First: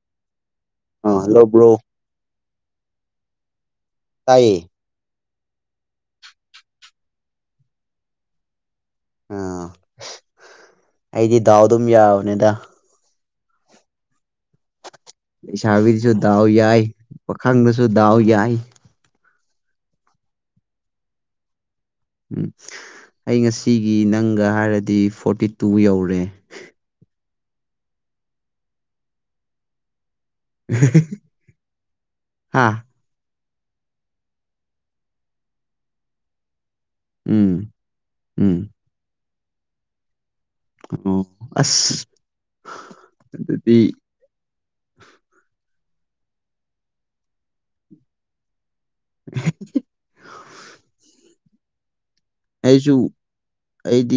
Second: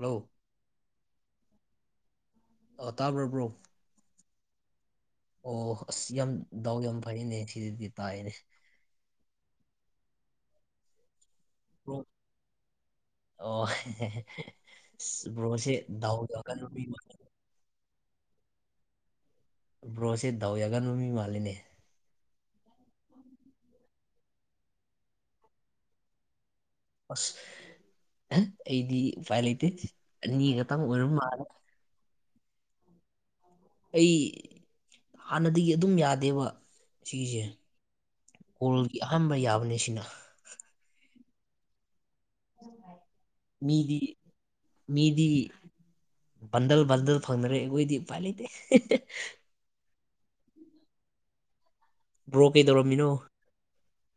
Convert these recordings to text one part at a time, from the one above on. Hello ꯑ hello bro ꯑ ꯇꯥꯕ꯭ꯔꯣ ꯕ꯭ꯔꯣ ꯇꯥꯏꯌꯦ ꯑꯣ ꯑꯁ ꯌꯥꯝ ꯗꯥꯎ ꯌꯥꯝ ꯐꯩꯅꯦ ꯁꯤꯗꯗꯤ ꯇꯥꯏꯅꯦ ꯑꯥ ꯑꯩꯗꯤ ꯗꯥꯎ ꯑꯗꯨꯝ ꯕ꯭ꯔꯣ ꯌꯥꯕꯅꯦꯗ ꯑꯣ ꯕ꯭ꯔꯣꯁꯦ ꯗꯥꯎ ꯌꯥꯒꯟꯕ ꯃꯤ ꯃꯈꯜ ꯈꯟꯕꯁꯨ ꯗꯥꯎ ꯌꯥꯏ ꯕ꯭ꯔꯣꯁꯦ ꯗꯥꯎ ꯌꯥꯒꯟꯕ ꯃꯤ ꯃꯥꯜꯂꯤꯅꯦ ꯎꯝ ꯑꯩ ꯉꯁꯤꯒꯤ ꯅꯪꯒ ꯍꯥꯏꯔꯗꯤ ꯐꯣꯔꯇꯤ ꯇꯨ ꯌꯧꯔꯦ ꯑꯁ ꯑꯍꯥ ꯑꯩꯗꯤ ꯎꯄꯥꯏ ꯂꯩꯇꯦ ꯑꯅꯤ ꯈꯛꯇꯪ ꯑꯣꯏꯔ ꯃꯥꯜꯂꯦ ꯍꯥꯥ ꯑꯩ ꯍꯥꯟꯅꯗꯒꯤ ꯑꯗꯨꯝ ꯌꯥꯗꯦꯕ ꯁꯤꯒꯤꯁꯦ ꯎꯝ ꯎꯝ ꯀꯣꯜꯒꯤ ꯑꯍꯥꯟꯕ ꯌꯥꯕꯅꯦ ꯁꯤꯅ ꯑꯣ ꯑꯁ ꯑꯗꯨꯗꯤ ꯃꯤꯗꯤ ꯃꯤꯗꯤ ꯕꯟꯗꯜ ꯕꯟꯗꯜ ꯐꯪꯅꯔꯦ ꯑꯩꯈꯣꯏꯗꯤ ꯎꯄꯥꯏ ꯂꯩꯇꯦ ꯑꯍꯦꯠ ꯕ꯭ꯔꯣ ꯑꯩꯁꯨ ꯀꯩꯗꯧꯔꯝꯃꯤꯅꯣ ꯑꯩꯗꯤ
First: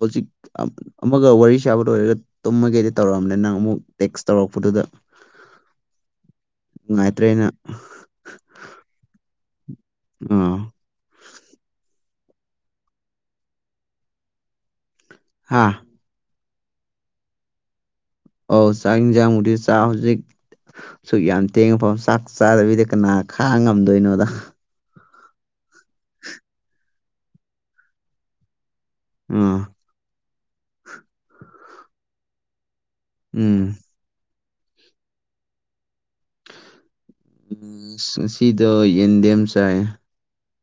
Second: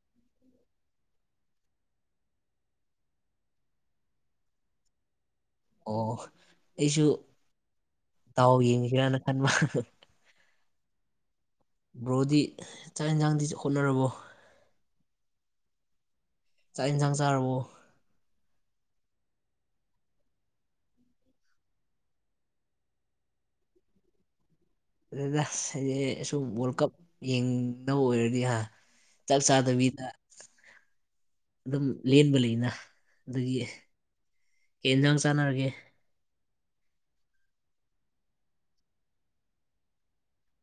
ꯍꯧꯖꯤꯛ ꯑꯃꯠ ꯑꯃꯒ ꯋꯥꯔꯤ ꯁꯥꯕ ꯂꯣꯏꯔꯒ ꯇꯨꯝꯃꯒꯦꯗꯤ ꯇꯧꯔꯝꯕꯅꯦ ꯅꯪ ꯑꯃꯨꯛ ꯇꯦꯛꯁ ꯇꯧꯔꯛꯄꯗꯨꯗ ꯑꯣ ꯑꯣ ꯑꯩꯁꯨ ꯅꯨꯡꯉꯥꯏꯇ꯭ꯔꯦꯅ ꯇꯥꯎ ꯌꯦꯡꯁꯤꯔꯅ ꯈꯟꯕ ꯑꯎ ꯕ꯭ꯔꯣꯗꯤ ꯆꯥꯛ ꯌꯦꯟꯁꯥꯡꯗꯤꯁ ꯍꯣꯠꯅꯔꯕꯣ ꯍꯥꯥ ꯆꯥꯛ ꯏꯟꯁꯥꯡ ꯆꯥꯔꯕꯣ ꯑꯣ ꯆꯥꯛ ꯏꯟꯁꯥꯡꯕꯨꯗ ꯆꯥ ꯍꯧꯖꯤꯛ ꯁꯨꯛ ꯌꯥꯝ ꯇꯦꯡꯉꯐꯥꯎ ꯆꯥꯛ ꯆꯥꯗꯕꯤꯗ ꯀꯅꯥ ꯈꯥꯡ ꯉꯝꯗꯣꯏꯅꯣꯗ ꯑꯗꯨꯗ ꯁꯦꯜꯌꯦꯁꯨꯝ ꯋꯥꯔꯜ ꯀꯞ ꯌꯦꯡꯗꯧ ꯑꯣꯏꯔꯗꯤ ꯍꯥ ꯆꯥꯛ ꯑꯥ ꯆꯥꯗꯕꯤꯗ ꯑꯗꯨꯝ ꯂꯦꯟꯕ ꯂꯩꯅ ꯑꯗꯒꯤ ꯎꯝ ꯀ ꯏꯟꯖꯥꯡ ꯆꯥꯟꯅꯔꯒꯦ ꯁꯤꯗꯣ ꯌꯦꯟꯗꯦꯝ ꯆꯥꯏ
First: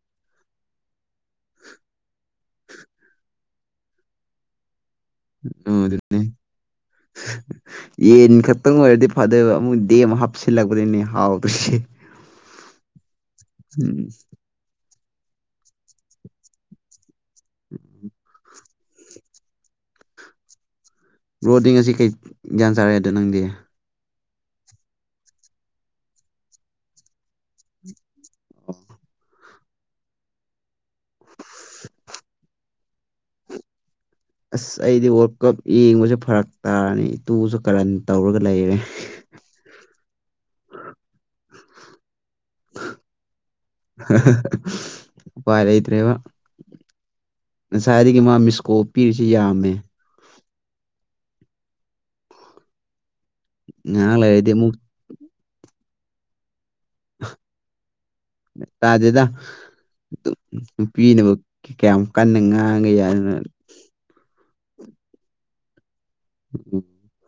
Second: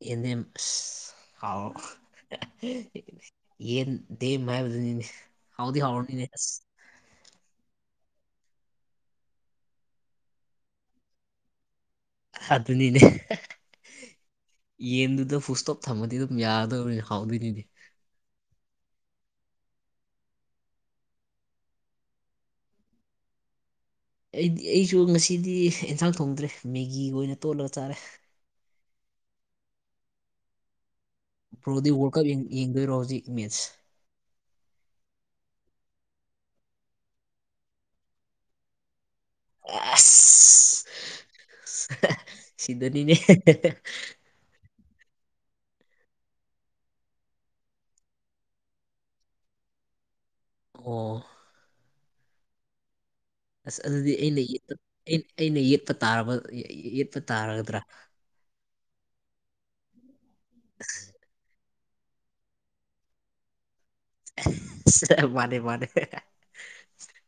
ꯌꯦꯟꯗꯦꯝ ꯑꯁ ꯍꯥꯎ ꯌꯦꯟ ꯗꯦ ꯍꯥꯏꯕꯗꯨꯅꯤꯅꯦ ꯍꯥꯎꯗꯤ ꯑꯣ ꯑꯗꯨꯅꯦ ꯍꯥꯎꯔꯅꯤꯅꯦ ꯑꯁ ꯌꯦꯟ ꯈꯛꯇꯪ ꯑꯣꯏꯔꯗꯤ ꯐꯥꯗꯣꯏꯕ ꯃꯣꯏꯟ ꯗꯦꯝ ꯍꯥꯞꯆꯤꯜꯂꯛꯄꯗꯩꯩꯅꯦ ꯍꯥꯎꯗꯣꯏꯁꯦ ꯑꯗꯨꯅꯤꯅꯦ ꯎꯝ ꯌꯦꯟꯗꯨꯗ ꯐꯕꯨꯁꯇꯣꯞ ꯊꯝꯃꯗꯤ ꯑꯗꯨꯝ ꯌꯥꯗꯧꯅꯤꯅꯦ ꯍꯥꯎꯗꯣꯏꯅꯤꯗꯤ ꯔꯣꯗꯤꯡ ꯑꯁꯤ ꯀꯩ ꯒ꯭ꯌꯥꯟ ꯆꯥꯔꯛꯑꯗ ꯅꯪꯗꯤ ꯑꯩꯗꯤ ꯑꯩꯁꯨ ꯉꯁꯤꯗꯤ ꯑꯦꯟꯁꯥꯡ ꯊꯣꯡꯗ꯭ꯔꯦ ꯃꯦꯒꯤꯒ ꯑꯣꯏꯅ ꯇꯣꯠꯂꯒ ꯆꯥꯔꯦ ꯑ ꯄ꯭ꯔꯣꯗꯤ ꯋꯥꯔꯜ ꯀꯞ ꯌꯦꯪ ꯌꯦꯡꯗꯣꯏꯔꯣ ꯍꯧꯖꯤꯛ ꯃꯦꯠꯁ ꯑꯁ ꯑꯩꯗꯤ ꯋꯥꯔꯜ ꯀꯞ ꯌꯦꯡꯕꯁꯦ ꯐꯔꯛ ꯇꯥꯔꯅꯤ ꯏꯇꯨꯁꯨ ꯀꯔꯟ ꯇꯧꯔꯒ ꯂꯩꯔꯦ ꯑꯁ ꯁꯤꯗꯅꯤꯅꯦ ꯎꯄꯥꯏ ꯂꯩꯇ꯭ꯔꯦꯕ ꯉꯁꯥꯏꯗꯒꯤ ꯃꯥ ꯃꯤꯁꯀꯣꯞ ꯄꯤꯔꯤꯁꯤ ꯌꯥꯝꯃꯦ ꯑꯣ ꯑꯁ ꯑꯗꯨꯗꯤ ꯉꯥꯏꯍꯥꯛ ꯑꯩꯅ ꯂꯩꯔꯗꯤ ꯌꯦꯠ ꯑꯃꯨꯛ ꯑꯩꯅ ꯑꯩꯅ ꯌꯦꯄ ꯇꯥꯔꯕ ꯌꯦ ꯌꯦꯠꯄ ꯇꯥꯔꯒꯗ꯭ꯔꯥ ꯇꯥꯗꯦꯗ ꯅꯨꯄꯤꯅꯕꯥꯛ ꯀꯌꯥꯝ ꯀꯟꯅ ꯉꯥꯡꯒꯦ ꯌꯥꯏꯅꯣꯠ ꯃꯥꯅꯦ ꯃꯥꯅꯦ ꯍꯨꯎꯝ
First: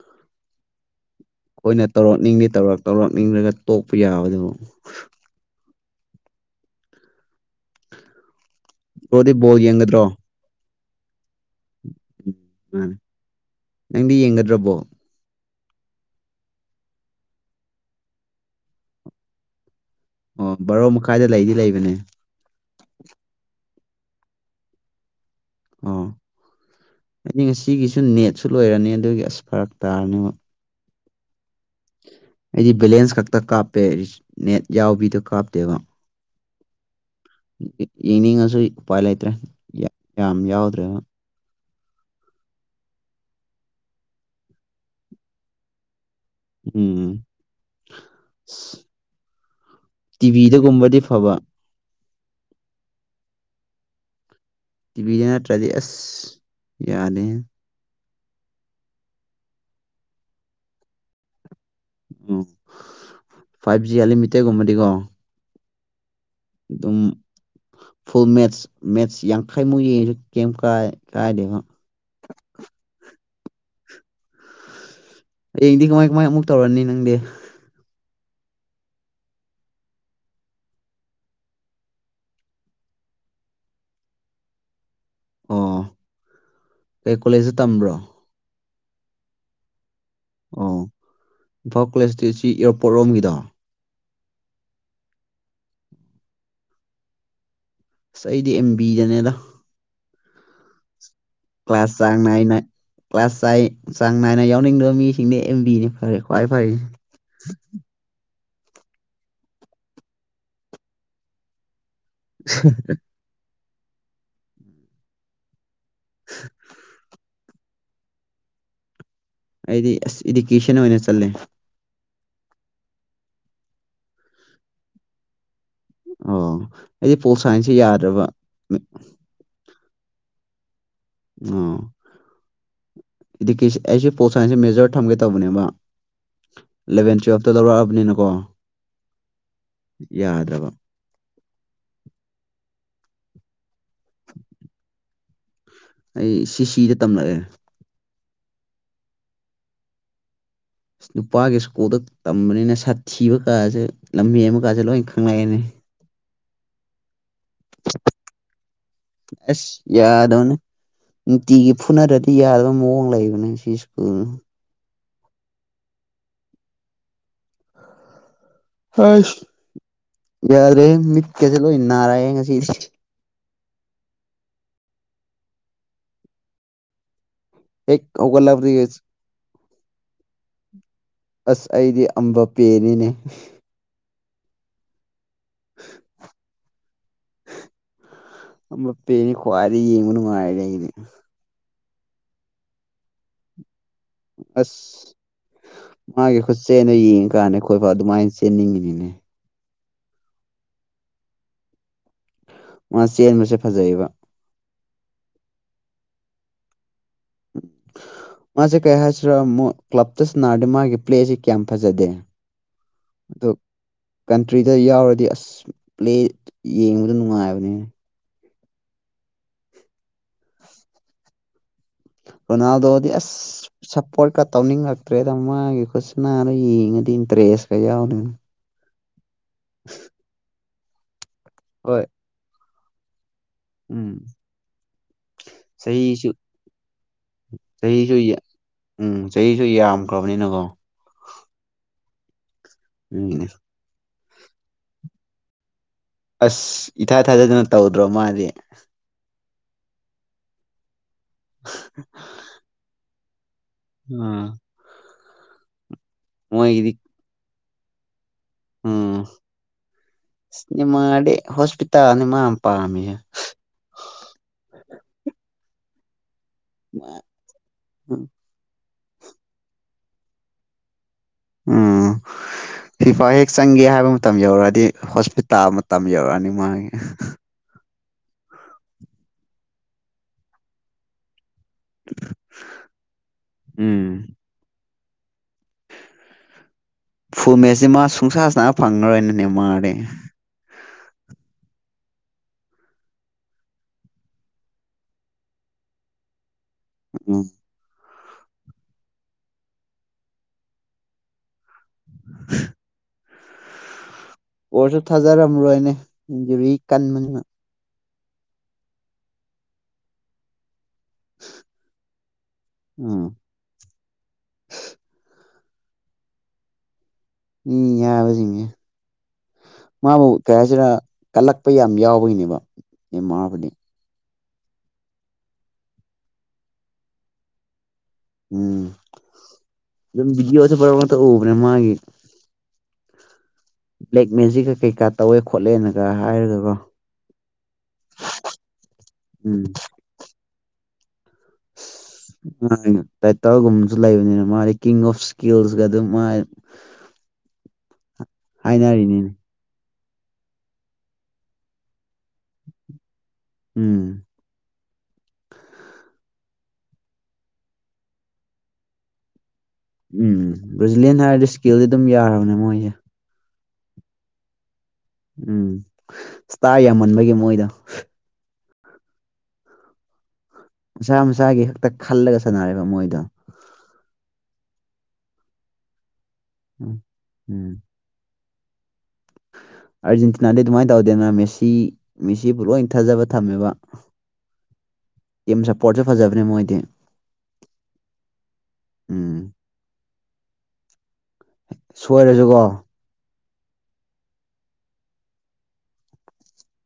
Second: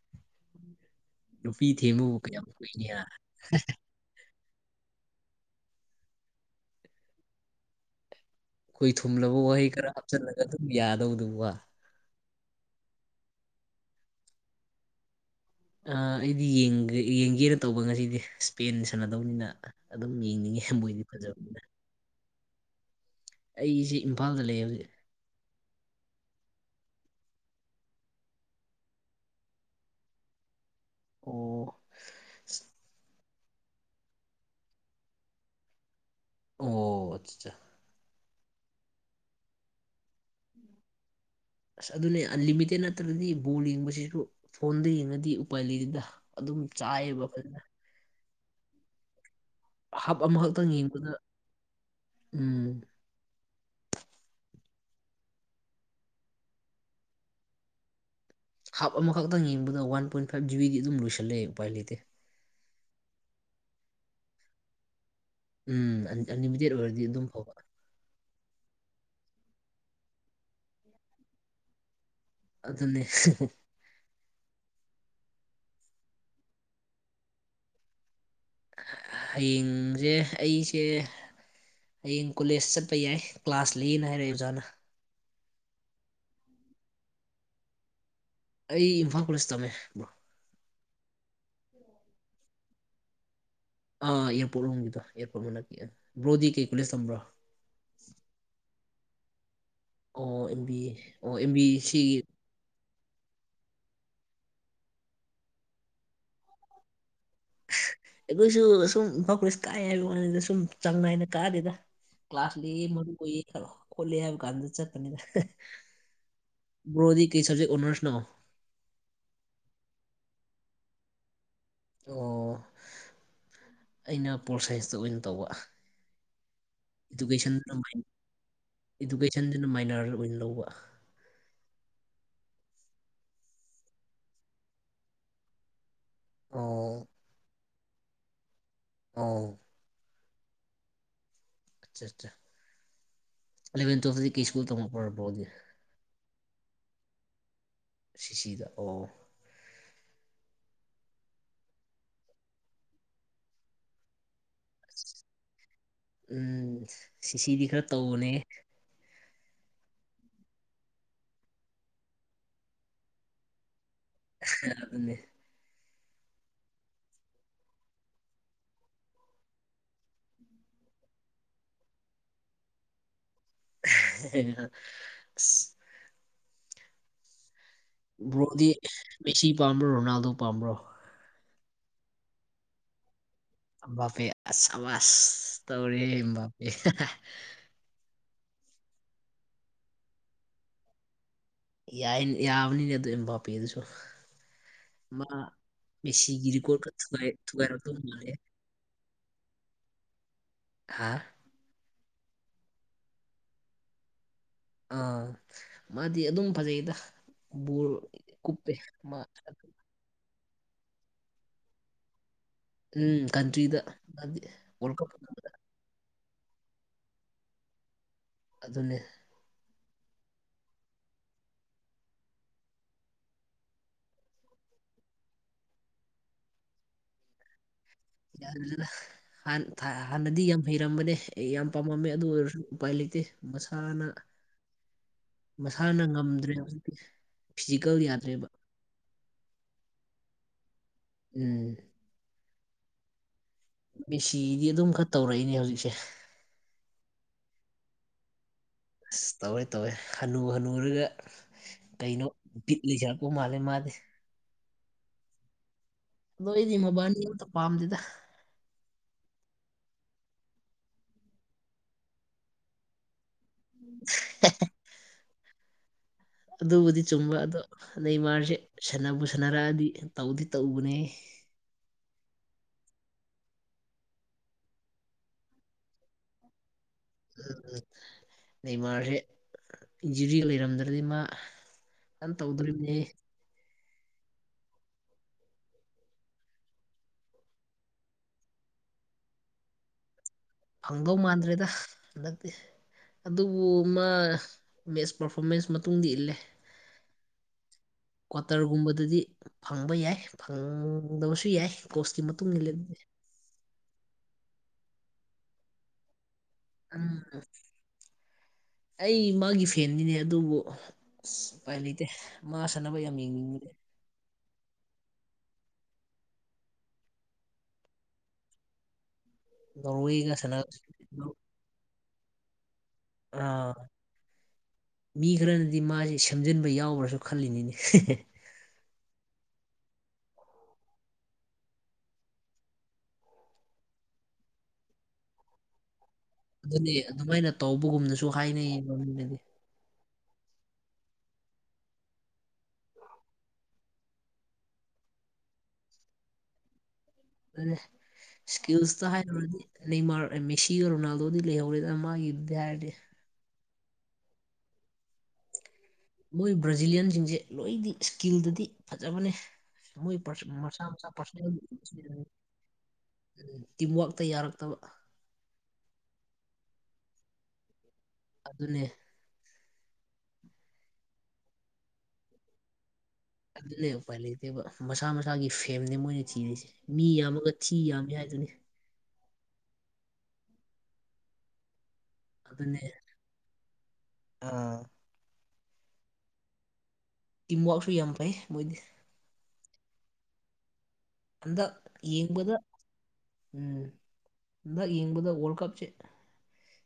[inaudible] ꯅꯨꯄꯤ ꯑꯩꯈꯣꯏꯅ ꯊꯦꯝꯕꯕꯨ ꯀꯌꯥꯝ ꯇꯧꯔꯛꯅꯤꯡꯗꯦ ꯇꯧꯔꯛ ꯀꯨꯏꯅꯤ ꯇꯧꯔꯛꯅꯤꯡꯂꯒ ꯇꯣꯛꯄ ꯌꯥꯕꯗꯨꯕꯨ ꯑꯩꯈꯣꯏ ꯕ꯭ꯔꯣꯗꯤ ꯊꯨꯝꯂꯕ ꯕꯣꯜ ꯋꯥꯍꯩ ꯈꯔ ꯌꯦꯡꯒꯗ꯭ꯔꯣ ꯍꯥꯞꯆꯤꯜꯂꯒ ꯑꯗꯨꯝ ꯌꯥꯗꯧꯗꯨ ꯋꯥ ꯎꯝ ꯃꯥꯅꯦ ꯅꯪꯗꯤ ꯌꯦꯡꯒꯗ꯭ꯔ ꯕꯣꯜ ꯑ ꯑꯩꯗꯤ ꯌꯦꯡꯒꯦ ꯌꯦꯡꯁꯤꯔ ꯇꯧꯕ ꯉꯁꯤꯗꯤ ꯏꯁ꯭ꯄꯦꯟ ꯁꯥꯟꯅꯗꯧꯅꯤꯅ ꯑꯗꯨꯝ ꯑꯣ ꯌꯦꯡꯅꯤꯡꯉꯦ ꯕꯥꯔꯣ ꯃꯣꯏꯗꯤ ꯃꯈꯥꯏꯗ ꯂꯩꯗꯤ ꯐꯖꯕꯅꯤꯅ ꯂꯩꯕꯅꯦ ꯑꯩꯁꯦ ꯏꯝꯐꯥꯜꯗ ꯂꯩꯌꯦ ꯍꯧꯖꯤꯛ ꯑꯣ ꯑꯩꯗꯤ ꯉꯁꯤꯒꯤꯁꯨ ꯅꯦꯠꯁꯨ ꯂꯣꯏꯔꯅꯤ ꯑꯗꯨꯒꯤ ꯑꯁ ꯐꯔꯛ ꯇꯥꯔꯅꯦꯕ ꯑꯣ ꯑꯩꯗꯤ ꯕꯦꯂꯦꯟꯁ ꯈꯛꯇ ꯀꯥꯞꯄꯦ ꯅꯦꯠ ꯌꯥꯎꯕꯤꯗꯣ ꯀꯥꯞꯇꯦꯕ ꯑꯣ ꯑꯠꯆꯥ ꯆꯥ ꯌꯦꯡꯅꯤꯡꯉꯁꯨ ꯎꯄꯥꯏ ꯂꯩꯇ꯭ꯔꯦ ꯌꯥꯝ ꯌꯥꯎꯗ꯭ꯔꯦ ꯑꯁ ꯑꯗꯨꯅꯦ ꯑꯟ ꯂꯤꯃꯤꯇꯦꯠ ꯅꯠꯇ꯭ꯔꯗꯤ ꯕꯣꯜ ꯌꯦꯡꯕꯁꯤꯁꯨ ꯐꯣꯟꯗ ꯌꯦꯡꯉꯗꯤ ꯎꯄꯥꯏ ꯂꯩꯗꯦꯗ ꯑꯗꯨꯝ ꯎꯝ ꯆꯥꯏꯌꯦꯕ ꯐꯖꯅ [unintelligible] ꯍꯥꯞ ꯑꯃꯈꯛꯇꯪ ꯇꯤꯚꯤꯗꯒꯨꯝꯕꯗꯤ ꯌꯦꯡꯕꯗ ꯐꯕ ꯎꯝ ꯇꯤꯚꯤꯗ ꯅꯠꯇ꯭ꯔꯗꯤ ꯑꯁ ꯌꯥꯗꯦ ꯍꯥꯞ ꯑꯃꯈꯛꯇꯪ ꯌꯦꯡꯕꯗ ꯋꯥꯟ ꯄꯣꯏꯟ ꯐꯥꯏꯚ ꯖꯤꯕꯤꯒꯤ ꯑꯗꯨꯝ ꯂꯣꯏꯁꯜꯂꯦ ꯎꯄꯥꯏ ꯂꯩꯇꯦ ꯎꯝ ꯐꯥꯏꯚ ꯖꯤ ꯑꯟꯂꯤꯃꯤꯠꯇꯦꯠ ꯒꯨꯝꯕꯗꯤꯀꯣ ꯎꯝ ꯑꯟꯂꯤꯃꯤꯇꯦꯠ ꯑꯗꯨꯝ ꯑꯣꯏꯔꯗꯤ ꯐꯕ ꯐꯨꯜ ꯃꯦꯠꯁ ꯃꯦꯠꯁ ꯌꯥꯡꯈꯩꯃꯨꯛ ꯌꯦꯡꯉꯁꯨ ꯀꯩꯝ ꯀꯥꯏ ꯀꯥꯏꯗꯦꯉꯣ ꯑꯗꯨꯅꯦ ꯍꯌꯦꯡꯗꯤ ꯃꯣꯏ ꯃꯣꯏ ꯑꯃꯨꯛ ꯇꯧꯔꯅꯤ ꯅꯪꯗꯤ ꯍꯌꯦꯡꯁꯦ ꯑꯩꯁꯦ ꯍꯌꯦꯡ ꯀꯣꯂꯦꯖ ꯆꯠꯄ ꯌꯥꯏ ꯀ꯭ꯂꯥꯁ ꯂꯩꯌꯦꯅ ꯍꯥꯏꯔꯛꯑꯦ ꯑꯣꯖꯥꯅ ꯑꯣ ꯀꯩ ꯀꯣꯂꯦꯖꯇ ꯇꯝꯕ꯭ꯔꯣ ꯑꯩ ꯏꯝꯐꯥꯜ ꯀꯣꯂꯦꯖ ꯇꯝꯃꯦ ꯕ꯭ꯔꯣ ꯑꯣ ꯏꯝꯐꯥꯜ ꯀꯣꯂꯦꯖꯇꯤ ꯁꯤ ꯏꯌꯥꯔꯄꯣꯔꯠ ꯔꯣꯝꯒꯤꯗꯣ ꯑ ꯏꯌꯔꯄꯣꯔꯠ ꯂꯣꯝꯒꯤꯗꯣ ꯑꯦꯌꯥꯔꯄꯣꯔꯠ ꯃꯅꯛꯀꯤ ꯕ꯭ꯔꯣꯗꯤ ꯀꯩ ꯀꯣꯂꯦꯖ ꯇꯝꯕ꯭ꯔ ꯑꯁ ꯑꯩꯗꯤ ꯑꯦꯝ ꯕꯤꯗꯅꯦꯗ ꯑꯣ ꯑꯦꯝꯕꯤ ꯀ꯭ꯂꯥꯁ ꯆꯥꯡꯅꯥꯏꯅ ꯀ꯭ꯂꯥꯁ ꯆꯥꯏ ꯆꯥꯡ ꯅꯥꯏꯅ ꯌꯥꯎꯅꯤꯡꯗꯕ ꯃꯤꯁꯤꯡꯗꯤ ꯑꯦꯝꯕꯤꯅꯤ ꯐꯔꯦ ꯈ꯭ꯋꯥꯏ ꯐꯔꯤꯁꯦ ꯑꯩꯈꯣꯏꯁꯨ ꯁꯨꯝ ꯏꯝꯐꯜ ꯀꯣꯂꯦꯖ ꯀꯥꯏ ꯍꯥꯏꯕ ꯋꯥꯅꯤꯗ ꯁꯨꯝ ꯆꯥꯡ ꯅꯥꯏꯅ ꯀꯥꯗꯦꯗ ꯀ꯭ꯂꯥꯁ ꯂꯩꯌꯦ ꯃꯔꯨ ꯑꯣꯏꯌꯦ [unintelligible] ꯈꯣꯠꯂꯦ ꯍꯥꯏꯕ ꯀꯥꯟꯗ ꯆꯠꯄꯅꯤꯗ ꯕꯔꯣꯗꯤ ꯀꯩ ꯁꯕꯖꯦꯛ ꯑꯣꯅꯔꯁꯅꯣ ꯑꯩꯗꯤ ꯑꯁ ꯏꯗꯤꯀꯦꯁꯟ ꯑꯣꯏꯅ ꯆꯠꯂꯦ ꯑꯣ ꯑꯩꯅ ꯄꯣꯜ ꯁꯥꯏꯟꯁꯇ ꯑꯣꯏꯅ ꯇꯧꯕ ꯑꯣ ꯑꯩꯗꯤ ꯄꯣꯜꯁꯥꯏꯟꯁꯦ ꯌꯥꯗ꯭ꯔꯕ ꯆꯟꯖꯤꯅ ꯃꯥꯏꯅꯔ ꯑꯣꯏꯅ ꯂꯧꯕ ꯑꯣ ꯏꯗꯨꯀꯦ ꯑꯩꯁꯨ ꯄꯣꯜꯁꯥꯏꯟꯁꯦ ꯃꯦꯖꯔ ꯊꯝꯒꯦ ꯇꯧꯕꯅꯦꯕ ꯑꯣ ꯑꯦꯂꯚꯦꯟ ꯇꯨꯋꯜꯐꯇ ꯂꯧꯔꯛꯑꯕꯅꯤꯅꯀꯣ ꯑꯥꯎ ꯌꯥꯗ꯭ꯔꯕ [unintelligible] ꯏꯂꯚꯦꯟ ꯇꯨꯋꯦꯐꯗꯤ ꯀꯩ ꯁ꯭ꯀꯨꯜ ꯇꯝꯃꯛꯄ꯭ꯔꯣ ꯕ꯭ꯔꯣꯗꯤ ꯑꯩ ꯁꯤ ꯁꯤꯗ ꯇꯝꯂꯛꯑꯦ ꯁꯤꯁꯤꯗ ꯑꯣ ꯑꯁ ꯅꯨꯄꯥꯒꯤ ꯁ꯭ꯀꯨꯜꯗ ꯇꯝꯕꯅꯤꯅ ꯁꯥꯊꯤꯕ ꯀꯥꯁꯦ ꯂꯝꯍꯦꯟꯕ ꯀꯥꯁꯦ ꯂꯣꯏ ꯈꯪꯪꯂꯛꯑꯦꯅꯦ ꯎꯝ ꯁꯤꯁꯤꯗꯤ ꯈꯔ ꯇꯧꯕꯅꯦ ꯑꯦꯁ ꯌꯥꯗꯕꯅꯦ ꯅꯨꯡꯇꯤꯒꯤ ꯐꯨꯅꯗꯗꯤ ꯌꯥꯗꯕ ꯃꯑꯣꯡ ꯂꯩꯕꯅꯦ ꯁꯤ ꯁ꯭ꯀꯨꯜ ꯑꯗꯨꯅꯤ ꯍꯣꯏꯁ ꯌꯥꯗꯔꯦ ꯃꯤꯠꯀꯁꯦ ꯂꯣꯏ ꯅꯥꯔꯛꯑꯦ ꯉꯁꯤꯁꯦ [unintelligible] ꯍꯦꯛ ꯕ꯭ꯔꯣꯗꯤ ꯍꯧꯒꯠꯂꯕꯗꯒꯤ ꯃꯦꯁꯤ ꯄꯥꯝꯕ꯭ꯔꯣ ꯔꯣꯅꯥꯜꯗꯣ ꯄꯥꯝꯕ꯭ꯔꯣ ꯑꯁ ꯑꯩꯗꯤ ꯑꯝꯕ ꯄꯦꯅꯤꯅꯦ ꯑꯝ ꯕ ꯄꯦ ꯑꯁ ꯁꯥꯕꯥꯁ ꯇꯧꯔꯦꯍꯦ ꯑꯝꯕꯥꯄꯦ ꯑꯝꯕꯥꯄꯦꯗꯤ ꯈ꯭ꯋꯥꯏꯗꯒꯤ ꯌꯦꯡꯕ ꯅꯨꯡꯉꯥꯏꯗ ꯑꯩꯗꯤ ꯌꯥꯏ ꯌꯥꯕꯅꯤꯅꯦ ꯑꯗꯨ ꯏꯝꯕꯥꯄꯦ ꯗꯨꯁꯨ ꯑꯁ ꯃꯥ ꯃꯥꯒꯤ ꯃꯦꯁꯤꯒꯤ ꯔꯦꯀꯣꯔꯠꯀ ꯈꯨꯠꯆꯦꯟꯗꯣ ꯊꯨꯒꯥꯏ ꯌꯦꯡꯉꯀꯥꯟꯗ ꯑꯩꯈꯣꯏꯐꯥꯎ ꯊꯨꯒꯥꯏꯒꯗꯕ ꯑꯗꯨꯃꯥꯏꯅ ꯃꯥꯜꯂꯦ ꯆꯦꯟꯅꯤꯡꯉꯤꯅꯤꯅꯦ ꯍꯥꯥ ꯃꯥ ꯆꯦꯟꯕꯁꯦ ꯐꯖꯩꯌꯦꯕ ꯑꯥ ꯃꯥꯗꯤ ꯑꯗꯨꯝ ꯐꯖꯩꯗ ꯕꯣꯜ ꯀꯨꯞꯄꯦ ꯃꯥꯁꯦ ꯀꯩ ꯃꯥ ꯍꯥꯏꯁꯤꯔꯥ ꯀ꯭ꯂꯞꯇ ꯁꯥꯅꯔꯗꯤ ꯃꯥꯒꯤ ꯄ꯭ꯂꯦ ꯑꯁꯤ ꯀꯌꯥꯝ ꯐꯖꯗꯦ ꯎꯝ ꯀꯟꯇ꯭ꯔꯤꯗ ꯃꯥꯗꯤ ꯀꯟꯇ꯭ꯔꯤꯗ ꯋꯥꯔꯜ ꯀꯞ ꯌꯥꯎꯔꯗꯤ ꯐꯪꯕꯗ ꯑꯁ ꯄ꯭ꯂꯦ ꯌꯦꯡꯕꯗꯣ ꯅꯨꯡꯉꯥꯏꯕꯅꯤ ꯑꯗꯨꯅꯤ [inaudible] ꯔꯣꯅꯥꯜꯗꯣꯗꯤ ꯑꯁ ꯁꯞꯄꯣꯔꯠꯀ ꯇꯧꯅꯤꯡꯉꯛꯇ꯭ꯔꯦꯗ ꯃꯥꯒꯤ ꯈꯨꯠꯁꯤꯅꯥꯗꯣ ꯌꯦꯡꯉꯗꯤ ꯏꯟꯇꯔꯦꯁꯀ ꯌꯥꯎꯗꯦ [unintelligible] ꯍꯥꯟ ꯍꯥꯟꯅꯗꯤ ꯌꯥꯝ ꯍꯩꯔꯝꯕꯅꯦ ꯑꯩ ꯌꯥꯝ ꯍꯣꯏ ꯄꯥꯝꯃꯝꯃꯦ ꯑꯗꯨ ꯑꯣꯏꯔꯁꯨ ꯎꯄꯥꯏ ꯂꯩꯇꯦ ꯃꯁꯥꯅ ꯎꯝ ꯃꯁꯥꯅ ꯆꯍꯤꯁꯨ ꯉꯝꯗ꯭ꯔꯦ ꯍꯧꯖꯤꯛꯇꯤ ꯐꯤꯖꯤꯀꯦꯜ ꯆꯍꯤꯁꯨ ꯌꯥ ꯌꯥꯗ꯭ꯔꯦꯕ ꯎꯝ ꯆꯍꯤꯁꯨ ꯌꯥꯝꯈ꯭ꯔꯕꯅꯤꯅꯀꯣ ꯎꯝ ꯎꯝ ꯃꯦꯁꯤꯗꯤ ꯑꯗꯨꯝ ꯈꯔ ꯇꯧꯔꯛꯏꯅꯦ ꯍꯧꯖꯤꯛꯁꯦ ꯑꯁ ꯏꯊꯥ ꯊꯥꯖꯗꯅ ꯇꯧꯗ꯭ꯔꯣ ꯃꯥꯗꯤ ꯑꯁ ꯇꯧꯋꯦ ꯇꯧꯋꯦ ꯍꯟꯅꯨ ꯍꯟꯅꯨꯔꯒ ꯀꯩꯅꯣ ꯕꯤꯠꯂꯤ [unintelligible] ꯎ ꯃꯥꯜꯂꯦ ꯃꯥꯗꯤ ꯎꯝ ꯑꯗꯣ ꯑꯩꯗꯤ ꯃꯣꯏꯒꯤꯗꯤ ꯃꯕꯥꯅꯤ ꯑꯝꯇ ꯄꯥꯝꯗꯦꯗ ꯎꯝ ꯅꯦꯃꯥꯔꯗꯤ ꯍꯣꯁꯄꯤꯇꯥꯜꯗ ꯃꯥ ꯌꯥꯝ ꯄꯥꯝꯃꯦ [unintelligible] ꯑꯗꯨꯕꯨꯗꯤ ꯆꯨꯝꯕ ꯑꯗꯣ ꯅꯦꯔꯃꯥꯁꯦ ꯁꯥꯟꯅꯕꯨ ꯁꯥꯟꯅꯔꯛꯑꯗꯤ ꯇꯧꯗꯤ ꯇꯧꯕꯅꯦ ꯎꯝ ꯐꯤꯐꯥ ꯍꯦꯛ ꯆꯪꯒꯦ ꯍꯥꯏꯕ ꯃꯇꯝ ꯌꯧꯔꯛꯑꯗꯤ ꯍꯣꯁꯄꯤꯇꯥꯜ ꯃꯇꯝ ꯌꯧꯔꯛꯑꯅꯤ ꯃꯥꯒꯤ ꯎꯝ ꯎꯝ ꯅꯦꯃꯥꯔꯁꯦ ꯏꯟꯖꯨꯔꯤ ꯂꯩꯔꯝꯗ꯭ꯔꯗꯤ ꯃꯥ ꯀꯟ ꯇꯧꯗ꯭ꯔꯣꯔꯤ ꯃꯤꯅꯦ ꯎꯝ ꯐꯨꯜ ꯃꯦꯠꯁꯁꯤ ꯃꯥ ꯁꯨꯡꯁꯥ ꯁꯥꯟꯅ ꯐꯪꯉꯔꯣꯏꯅꯦ ꯃꯥꯗꯤ ꯐꯪꯗꯧ ꯃꯥꯟꯗ꯭ꯔꯦꯗ ꯍꯟꯗꯛꯇꯤ ꯑꯗꯨꯕꯨ ꯃꯥ ꯃꯦꯠꯁ ꯄꯔꯐꯣꯔꯃꯦꯟꯁ ꯃꯇꯨꯡꯗꯤ ꯏꯜꯂꯦ ꯎꯝ ꯀ꯭ꯋꯥꯇꯔꯒꯨꯝꯕꯗꯗꯤ ꯐꯪꯕ ꯌꯥꯏ ꯐꯪꯗꯕꯁꯨ ꯌꯥꯏ ꯀꯣꯁꯀꯤ ꯃꯇꯨꯡ ꯏꯜꯂꯦ ꯑꯗꯨꯗꯤ ꯀꯦꯔꯁꯁꯨ ꯊꯥꯖꯔꯝꯃꯔꯣꯏꯅꯦ ꯏꯟꯖꯨꯔꯤ ꯎꯝ ꯀꯟꯕꯅꯤꯅ ꯑꯩ ꯃꯥꯒꯤ ꯐꯦꯟꯅꯤꯅꯦ ꯑꯗꯨꯕꯨ ꯑꯁ ꯎꯄꯥꯏ ꯂꯩꯇꯦ ꯃꯥ ꯁꯥꯟꯅꯕ ꯌꯥꯝ ꯎꯝ ꯌꯦꯡꯅꯤꯡꯕꯗꯤ ꯃꯤ ꯍꯥꯏꯕꯁꯤꯡꯁꯦ ꯃꯥꯕꯨ ꯅꯣꯔꯋꯦꯒ ꯁꯥꯟꯅ ꯀꯔꯤꯍꯥꯏꯁꯤꯔ ꯀꯜꯂꯛꯄ ꯌꯥꯝ ꯌꯥꯎꯕꯒꯤꯅꯦꯕ ꯑꯦꯃꯥꯕꯨꯗꯤ ꯑꯥ ꯃꯤ ꯈꯔꯅꯗꯤ ꯃꯥꯁꯤ ꯁꯦꯝꯖꯤꯟꯕ ꯌꯥꯎꯕ꯭ꯔꯁꯨ ꯈꯜꯂꯤꯅꯤꯅꯦ ꯎꯝ ꯑꯗꯨꯝ ꯕꯤꯗꯤꯑꯣꯁꯦ ꯃꯔꯛ ꯃꯔꯛꯇꯥ ꯎꯕꯅꯦ ꯃꯥꯒꯤ ꯕ꯭ꯂꯦꯛ ꯃꯦꯖꯤꯛꯀ ꯀꯩꯀꯥ ꯇꯧꯋꯦ ꯈꯣꯠꯂꯦꯅ ꯍꯥꯏꯔꯒ ꯑꯗꯨꯅꯤ ꯑꯗꯨꯃꯥꯏꯅ ꯇꯧꯕꯒꯨꯝꯅꯁꯨ ꯍꯥꯏꯅꯩꯌꯦꯕ ꯃꯤꯅꯗꯤ ꯎꯝ ꯇꯥꯏꯇꯜꯒꯨꯝꯕꯁꯨ ꯂꯩꯕꯅꯤꯅ ꯃꯥꯗꯤ ꯀꯤꯡ ꯑꯣꯐ ꯏꯁꯀꯤꯜꯁꯀ ꯑꯗꯨꯝ ꯃꯥ ꯃꯥꯅꯦ ꯏꯁꯀꯤꯜꯁꯇꯥ ꯍꯥꯏꯅꯔꯤꯅꯤꯅꯦ ꯍꯥꯏꯔꯨꯔꯗꯤ ꯅꯦꯃꯥꯔ ꯑꯦ ꯃꯦꯁꯤꯒ ꯔꯣꯅꯥꯜꯗꯣꯗꯤ ꯂꯩꯍꯧꯔꯦꯗ ꯃꯥꯒꯤꯗ ꯍꯥꯏꯔꯗꯤ ꯎꯝ ꯃꯣꯏ ꯕ꯭ꯔꯥꯖꯤꯂꯤꯂꯤꯌꯥꯟꯁꯤꯡꯁꯦ ꯂꯣꯏꯗꯤ ꯏꯁꯀꯤꯜꯗꯗꯤ ꯐꯖꯕꯅꯦ ꯃꯣꯏ ꯎꯝ ꯄꯔꯁ- ꯃꯁꯥ ꯃꯁꯥ ꯕ꯭ꯔꯖꯤꯂꯤꯌꯟ ꯄꯥꯔꯁꯣꯅꯦꯜ ꯍꯥꯏꯔꯗꯤ ꯏꯁꯀꯤꯜꯗꯤ ꯑꯗꯨꯝ ꯌꯥꯔꯕꯅꯦ ꯃꯣꯏꯁꯦ ꯇꯤꯝꯋꯥꯛꯇ ꯌꯥꯔꯛꯇꯕ ꯎꯝ ꯏꯁꯇꯥꯔ ꯌꯥꯝꯃꯟꯕꯒꯤ ꯃꯣꯏꯗꯣ ꯑꯗꯨꯅꯦ ꯃꯁꯥ ꯃꯁꯥꯒꯤ ꯈꯛꯇ ꯈꯜꯂꯒ ꯁꯥꯟꯅꯔꯦꯕ ꯃꯣꯏꯗꯣ ꯑꯗꯨꯅꯦ ꯎꯄꯥꯏ ꯂꯩꯇꯦꯕ ꯃꯁꯥ ꯃꯁꯥꯒꯤ ꯐꯦꯝꯅꯦ ꯃꯣꯏꯅ ꯊꯤꯔꯤꯁꯦ ꯎꯝ ꯃꯤ ꯌꯥꯝꯃꯒ ꯎꯝ ꯊꯤ ꯌꯥꯝꯃꯤ ꯍꯥꯏꯗꯨꯅꯤ ꯑꯥꯔꯖꯦꯟꯇꯤꯅꯥꯗꯤ ꯑꯗꯨꯃꯥꯏꯅ ꯇꯧꯗꯦꯅ ꯃꯦꯁꯤ ꯃꯦꯁꯤꯕꯨ ꯂꯣꯏ ꯊꯥꯖꯕ ꯊꯝꯃꯦꯕ ꯑꯥ ꯇꯤꯝ ꯁꯞꯄꯣꯔꯠꯁꯨ ꯐꯖꯕꯅꯦ ꯃꯣꯏꯗꯤ ꯇꯤꯝꯋꯥꯛꯁꯨ ꯌꯥꯝ ꯐꯩ ꯃꯣꯏꯗꯤ ꯎꯝ ꯍꯟꯗꯛ ꯌꯦꯡꯕꯗ ꯁꯣꯏꯔꯁꯨꯀꯣ ꯎꯝ ꯍꯟꯗꯛ ꯌꯦꯡꯕꯗ ꯋꯥꯔꯜ ꯀꯞꯁꯦ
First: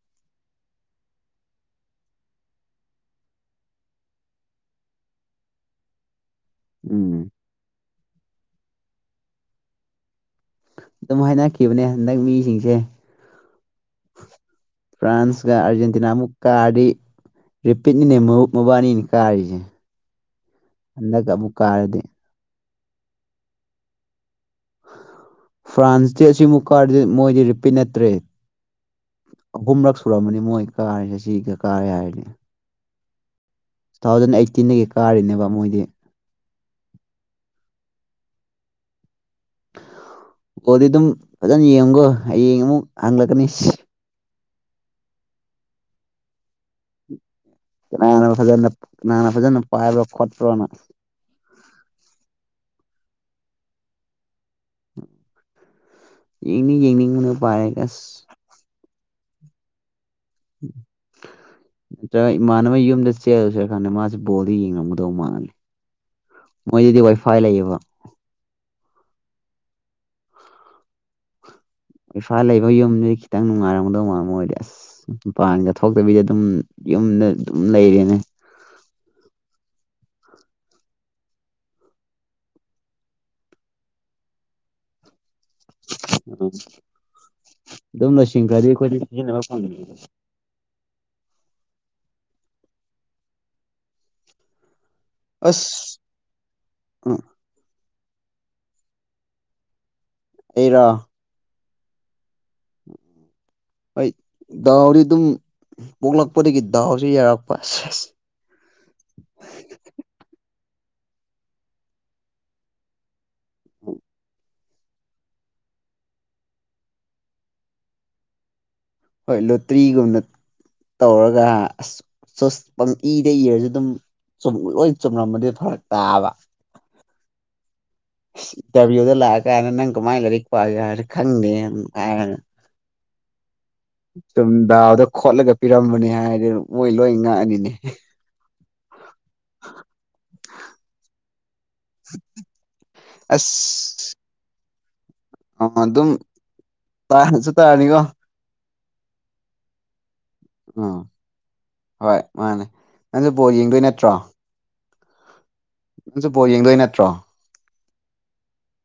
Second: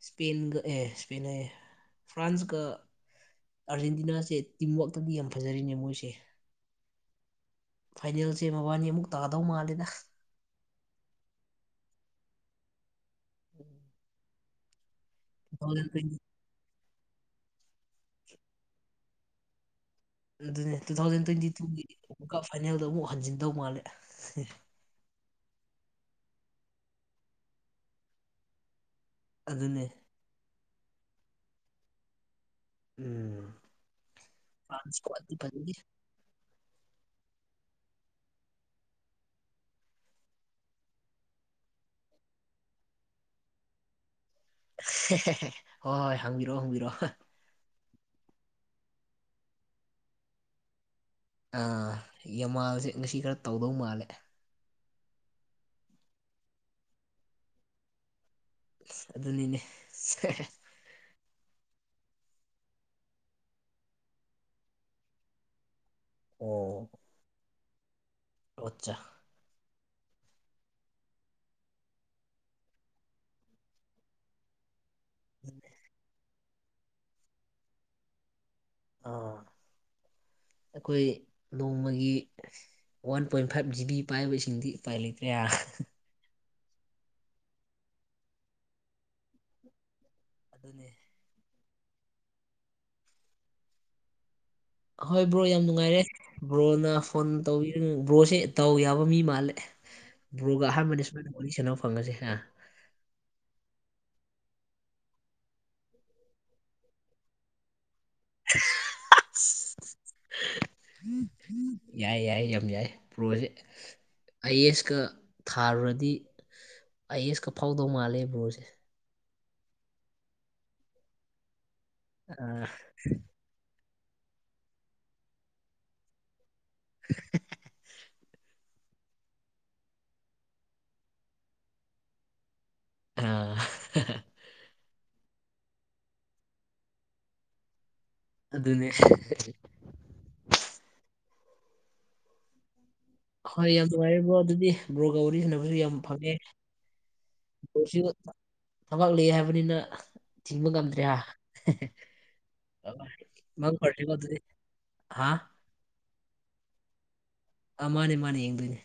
ꯁꯄꯦꯟꯒ ꯑꯦ ꯁꯄꯦꯟ ꯍꯥꯏꯌꯦ ꯐ꯭ꯔꯥꯟꯁꯀꯥ ꯑꯥꯔꯖꯦꯟꯇꯤꯅꯥꯁꯦ ꯇꯤꯝꯋꯥꯛꯛꯇꯗꯤ ꯌꯥꯝ ꯐꯖꯔꯤꯅꯦ ꯃꯣꯏꯁꯦ ꯎꯝ ꯐꯥꯏꯅꯦꯜꯁꯦ ꯃꯕꯥꯅꯤ ꯑꯃꯨꯛ ꯇꯥꯗꯧ ꯃꯥꯜꯂꯦꯗ ꯑꯗꯨꯝ ꯍꯥꯏꯅꯈꯤꯕꯅꯦ ꯍꯟꯗꯛ ꯃꯤꯁꯤꯡꯁꯦ [unintelligible] ꯐ꯭ꯔꯥꯟꯁ ꯇꯨ ꯀ ꯊꯥꯎꯖꯟ ꯑꯔꯖꯦꯟꯇꯤꯅꯥ ꯇ꯭ꯋꯦꯟꯇꯤ ꯑꯃꯨꯛ ꯀꯥꯔꯗꯤ ꯔꯤꯄꯤꯠꯅꯤꯅꯦ ꯃꯧ ꯃꯕꯥꯟꯅꯤꯅ ꯀꯥꯔꯤꯁꯦ ꯑꯗꯨꯅꯦ ꯇꯨ ꯊꯥꯎꯖꯟ ꯍꯟꯗꯛꯀ ꯇ꯭ꯋꯦꯟꯇꯤ ꯑꯃꯨꯛ ꯇꯨꯒꯤ ꯀꯥꯔꯗꯤ ꯀꯞ ꯐꯥꯏꯅꯦꯜꯗ ꯑꯃꯨꯛ ꯍꯟꯖꯤꯟꯗꯧ ꯃꯥꯜꯂꯦ ꯐ꯭ꯔꯥꯟꯁꯇꯤ ꯑꯁꯤꯃꯨꯛ ꯀꯥꯔꯗꯤ ꯃꯣꯏꯗꯤ ꯔꯤꯄꯤꯠ ꯅꯠꯇ꯭ꯔꯦ ꯑꯗꯨꯅꯦ ꯑꯍꯨꯝꯔꯛ ꯁꯨꯔꯝꯃꯅꯤ ꯃꯣꯏ ꯀꯥꯔꯦꯁꯦ ꯁꯤꯒ ꯀꯥꯔꯦ ꯍꯥꯏꯔꯗꯤ꯫ ꯎꯝ ꯇꯨ ꯊꯥꯎꯖꯟ ꯑꯩꯠꯇꯤꯟꯗꯒꯤ ꯐ꯭ꯔꯥꯟꯁ ꯀꯣꯗꯤ ꯀꯥꯔꯤꯅꯦꯕ ꯐꯖꯗꯦ ꯃꯣꯏꯗꯤ ꯒꯣꯜꯗꯤ ꯑꯗꯨꯝ ꯐꯖꯅ ꯌꯦꯡꯉꯨꯒꯣ ꯍꯥꯌꯦꯡ ꯑꯃꯨꯛ ꯍꯥꯡꯂꯛꯀꯅꯤ ꯁꯤꯁ ꯍꯣꯏ ꯍꯣꯏ ꯍꯪꯕꯤꯔꯛꯑꯣ ꯍꯪꯕꯤꯔꯛꯑꯣ ꯀꯅꯥꯅ ꯐꯖꯅ ꯀꯅꯥꯅ ꯐꯖꯅ ꯄꯥꯏꯕ꯭ꯔꯣ ꯈꯣꯠꯄ꯭ꯔꯣꯅ ꯑꯥ ꯌꯥꯃꯥꯜꯁꯦ ꯉꯁꯤ ꯈꯔ ꯇꯧꯗꯧ ꯃꯥꯜꯂꯦ꯫ ꯌꯦꯡꯗꯤ ꯌꯦꯡꯅꯤꯡꯕꯅꯦ ꯄꯥꯏꯔꯒ ꯑꯁ ꯑꯁ ꯑꯗꯨꯅꯤꯅꯦ ꯁꯦ ꯅꯠꯇ꯭ꯔꯥꯒ ꯏꯃꯥꯟꯅꯕꯩ ꯌꯨꯝꯗ ꯆꯦꯜꯂꯨꯁꯤꯔꯥ ꯈꯪꯗꯦ ꯃꯥꯁꯨ ꯕꯣꯜꯗꯤ ꯌꯦꯡꯉꯝꯒꯗꯧ ꯃꯥꯜꯂꯤ꯫ ꯃꯣꯏꯒꯤꯗꯤ ꯋꯥꯏꯐꯥꯏ ꯂꯩꯌꯦꯕ꯫ ꯑꯣꯠꯆꯥ ꯏꯝꯐꯥꯜ ꯂꯩꯕ ꯌꯨꯝꯗꯨꯗꯤ ꯈꯤꯇꯪ ꯅꯨꯡꯉꯥꯏꯔꯝꯒꯗꯧ ꯃꯥꯜꯂꯦ ꯃꯣꯏꯗꯤ ꯑꯁ ꯃꯄꯥꯟꯒ ꯊꯣꯛꯇꯕꯤꯗ ꯑꯗꯨꯝ ꯌꯨꯝꯗ ꯑꯗꯨꯝ ꯂꯩꯔꯦꯅꯦ꯫ ꯑ ꯑꯩꯈꯣꯏ ꯅꯣꯡꯃꯒꯤ one point five G B ꯄꯥꯏꯕ ꯁꯤꯡꯗꯤ ꯎꯄꯥꯏ ꯂꯩꯇ꯭ꯔꯦ ꯍꯥ ꯎꯝ ꯑꯗꯨꯝ ꯂꯣꯏꯁꯤꯟꯈꯔꯗꯤ ꯑꯩꯈꯣꯏꯗꯤ ꯁꯤꯖꯤꯟꯅꯕ ꯐꯪꯗꯦ ꯑꯗꯨꯅꯦ ꯑꯍꯣꯏ ꯕ꯭ꯔꯣ ꯌꯥꯝ ꯑꯁ ꯅꯨꯡꯉꯥꯏꯔꯦ ꯕ꯭ꯔꯣꯅ ꯐꯣꯟ ꯇꯧꯕꯤꯔꯅꯨ ꯕ꯭ꯔꯣꯁꯦ ꯗꯥꯎ ꯌꯥꯕ ꯃꯤ ꯃꯥꯜꯂꯦ ꯕ꯭ꯔꯣꯒ ꯑꯩꯔꯣ ꯑꯍꯥꯟꯕꯅꯦ ꯁꯨꯃꯥꯏꯅ ꯋꯥꯔꯤ ꯁꯥꯟꯅꯕ ꯐꯪꯕꯁꯦ ꯍꯥ ꯍꯣꯏ ꯗꯥꯎꯗꯤ ꯑꯗꯨꯝ ꯄꯣꯛꯂꯛꯄꯗꯒꯤ ꯗꯥꯎꯁꯤ ꯌꯥꯔꯛꯄ ꯁꯦꯁ [unintelligible] ꯌꯥꯏ ꯌꯥꯏ ꯌꯥꯝ ꯌꯥꯏ ꯄ꯭ꯔꯣꯁꯦ ꯑꯥꯏ ꯑꯦꯁꯀ ꯊꯥꯔꯨꯔꯗꯤ ꯑꯥꯏ ꯑꯦꯁꯀ ꯐꯥꯎꯗꯧ ꯃꯥꯜꯂꯦ ꯕ꯭ꯔꯣꯁꯦ꯫ ꯍꯣꯏ ꯂꯣꯇ꯭ꯔꯤꯒꯨꯝꯅ ꯇꯧꯔꯒ ꯍꯥ ꯑꯁ ꯆꯨꯁ ꯑ ꯄꯪꯏꯗ ꯏꯔꯁꯨ ꯑꯗꯨꯝ ꯆꯨꯝ ꯂꯣꯏ ꯆꯨꯝꯔꯝꯃꯗꯤ ꯐꯔꯥꯛ ꯇꯥꯕ꯫ [unintelligible] ꯇꯥꯕꯤꯔꯒ ꯂꯥꯛꯑ ꯀꯥꯟꯗ ꯅꯪ ꯀꯃꯥꯏ ꯂꯥꯏꯔꯤꯛꯄꯒꯦ ꯍꯥꯏꯔꯗꯤ ꯈꯪꯗꯦ ꯎꯝ ꯍꯥꯏꯔꯅꯤ꯫ ꯑꯥ ꯁꯨꯝ ꯗꯥꯎꯗ ꯈꯣꯠꯂꯒ ꯄꯤꯔꯝꯕꯅꯦ ꯍꯥꯏꯔꯗꯤ ꯃꯣꯏ ꯂꯣꯏ ꯉꯥꯛꯑꯅꯤꯅꯦ꯫ ꯑꯗꯨꯅꯦ [inaudible] ꯑꯁ ꯍꯣꯏ ꯌꯥꯝ ꯅꯨꯡꯉꯥꯏꯔꯦ ꯕ꯭ꯔꯣ ꯑꯗꯨꯗꯤ ꯕ꯭ꯔꯣꯒ ꯋꯥꯔꯤ ꯁꯥꯟꯅꯕꯁꯨ ꯑ ꯌꯥꯝ ꯑꯗꯨꯝ ꯐꯪꯉꯦ ꯇꯥꯁꯨ ꯕ꯭ꯔꯣꯁꯨ ꯇꯥꯔꯅꯤꯀꯣ ꯊꯕꯛ ꯂꯩꯑꯦ ꯍꯥꯏꯕꯅꯤꯅ ꯊꯤꯡꯕ ꯎꯝ ꯉꯝꯗ꯭ꯔꯦ ꯍꯥ ꯍꯣꯏ ꯃꯥꯅꯦ ꯑ ꯅꯪꯁꯨ ꯕꯣꯜ ꯃꯪ ꯌꯦꯡꯗꯣꯏ ꯐꯥꯔꯁꯦꯀꯣ ꯅꯠꯇ꯭ꯔꯣ ꯑꯗꯨꯗꯤ ꯍꯥꯥ ꯅꯪꯁꯨ ꯕꯣꯜ ꯌꯦꯡꯗꯣꯏ ꯅꯠꯇ꯭ꯔꯣ ꯑ ꯃꯥꯅꯦ ꯃꯥꯅꯦ ꯌꯦꯡꯗꯣꯏꯅꯦ꯫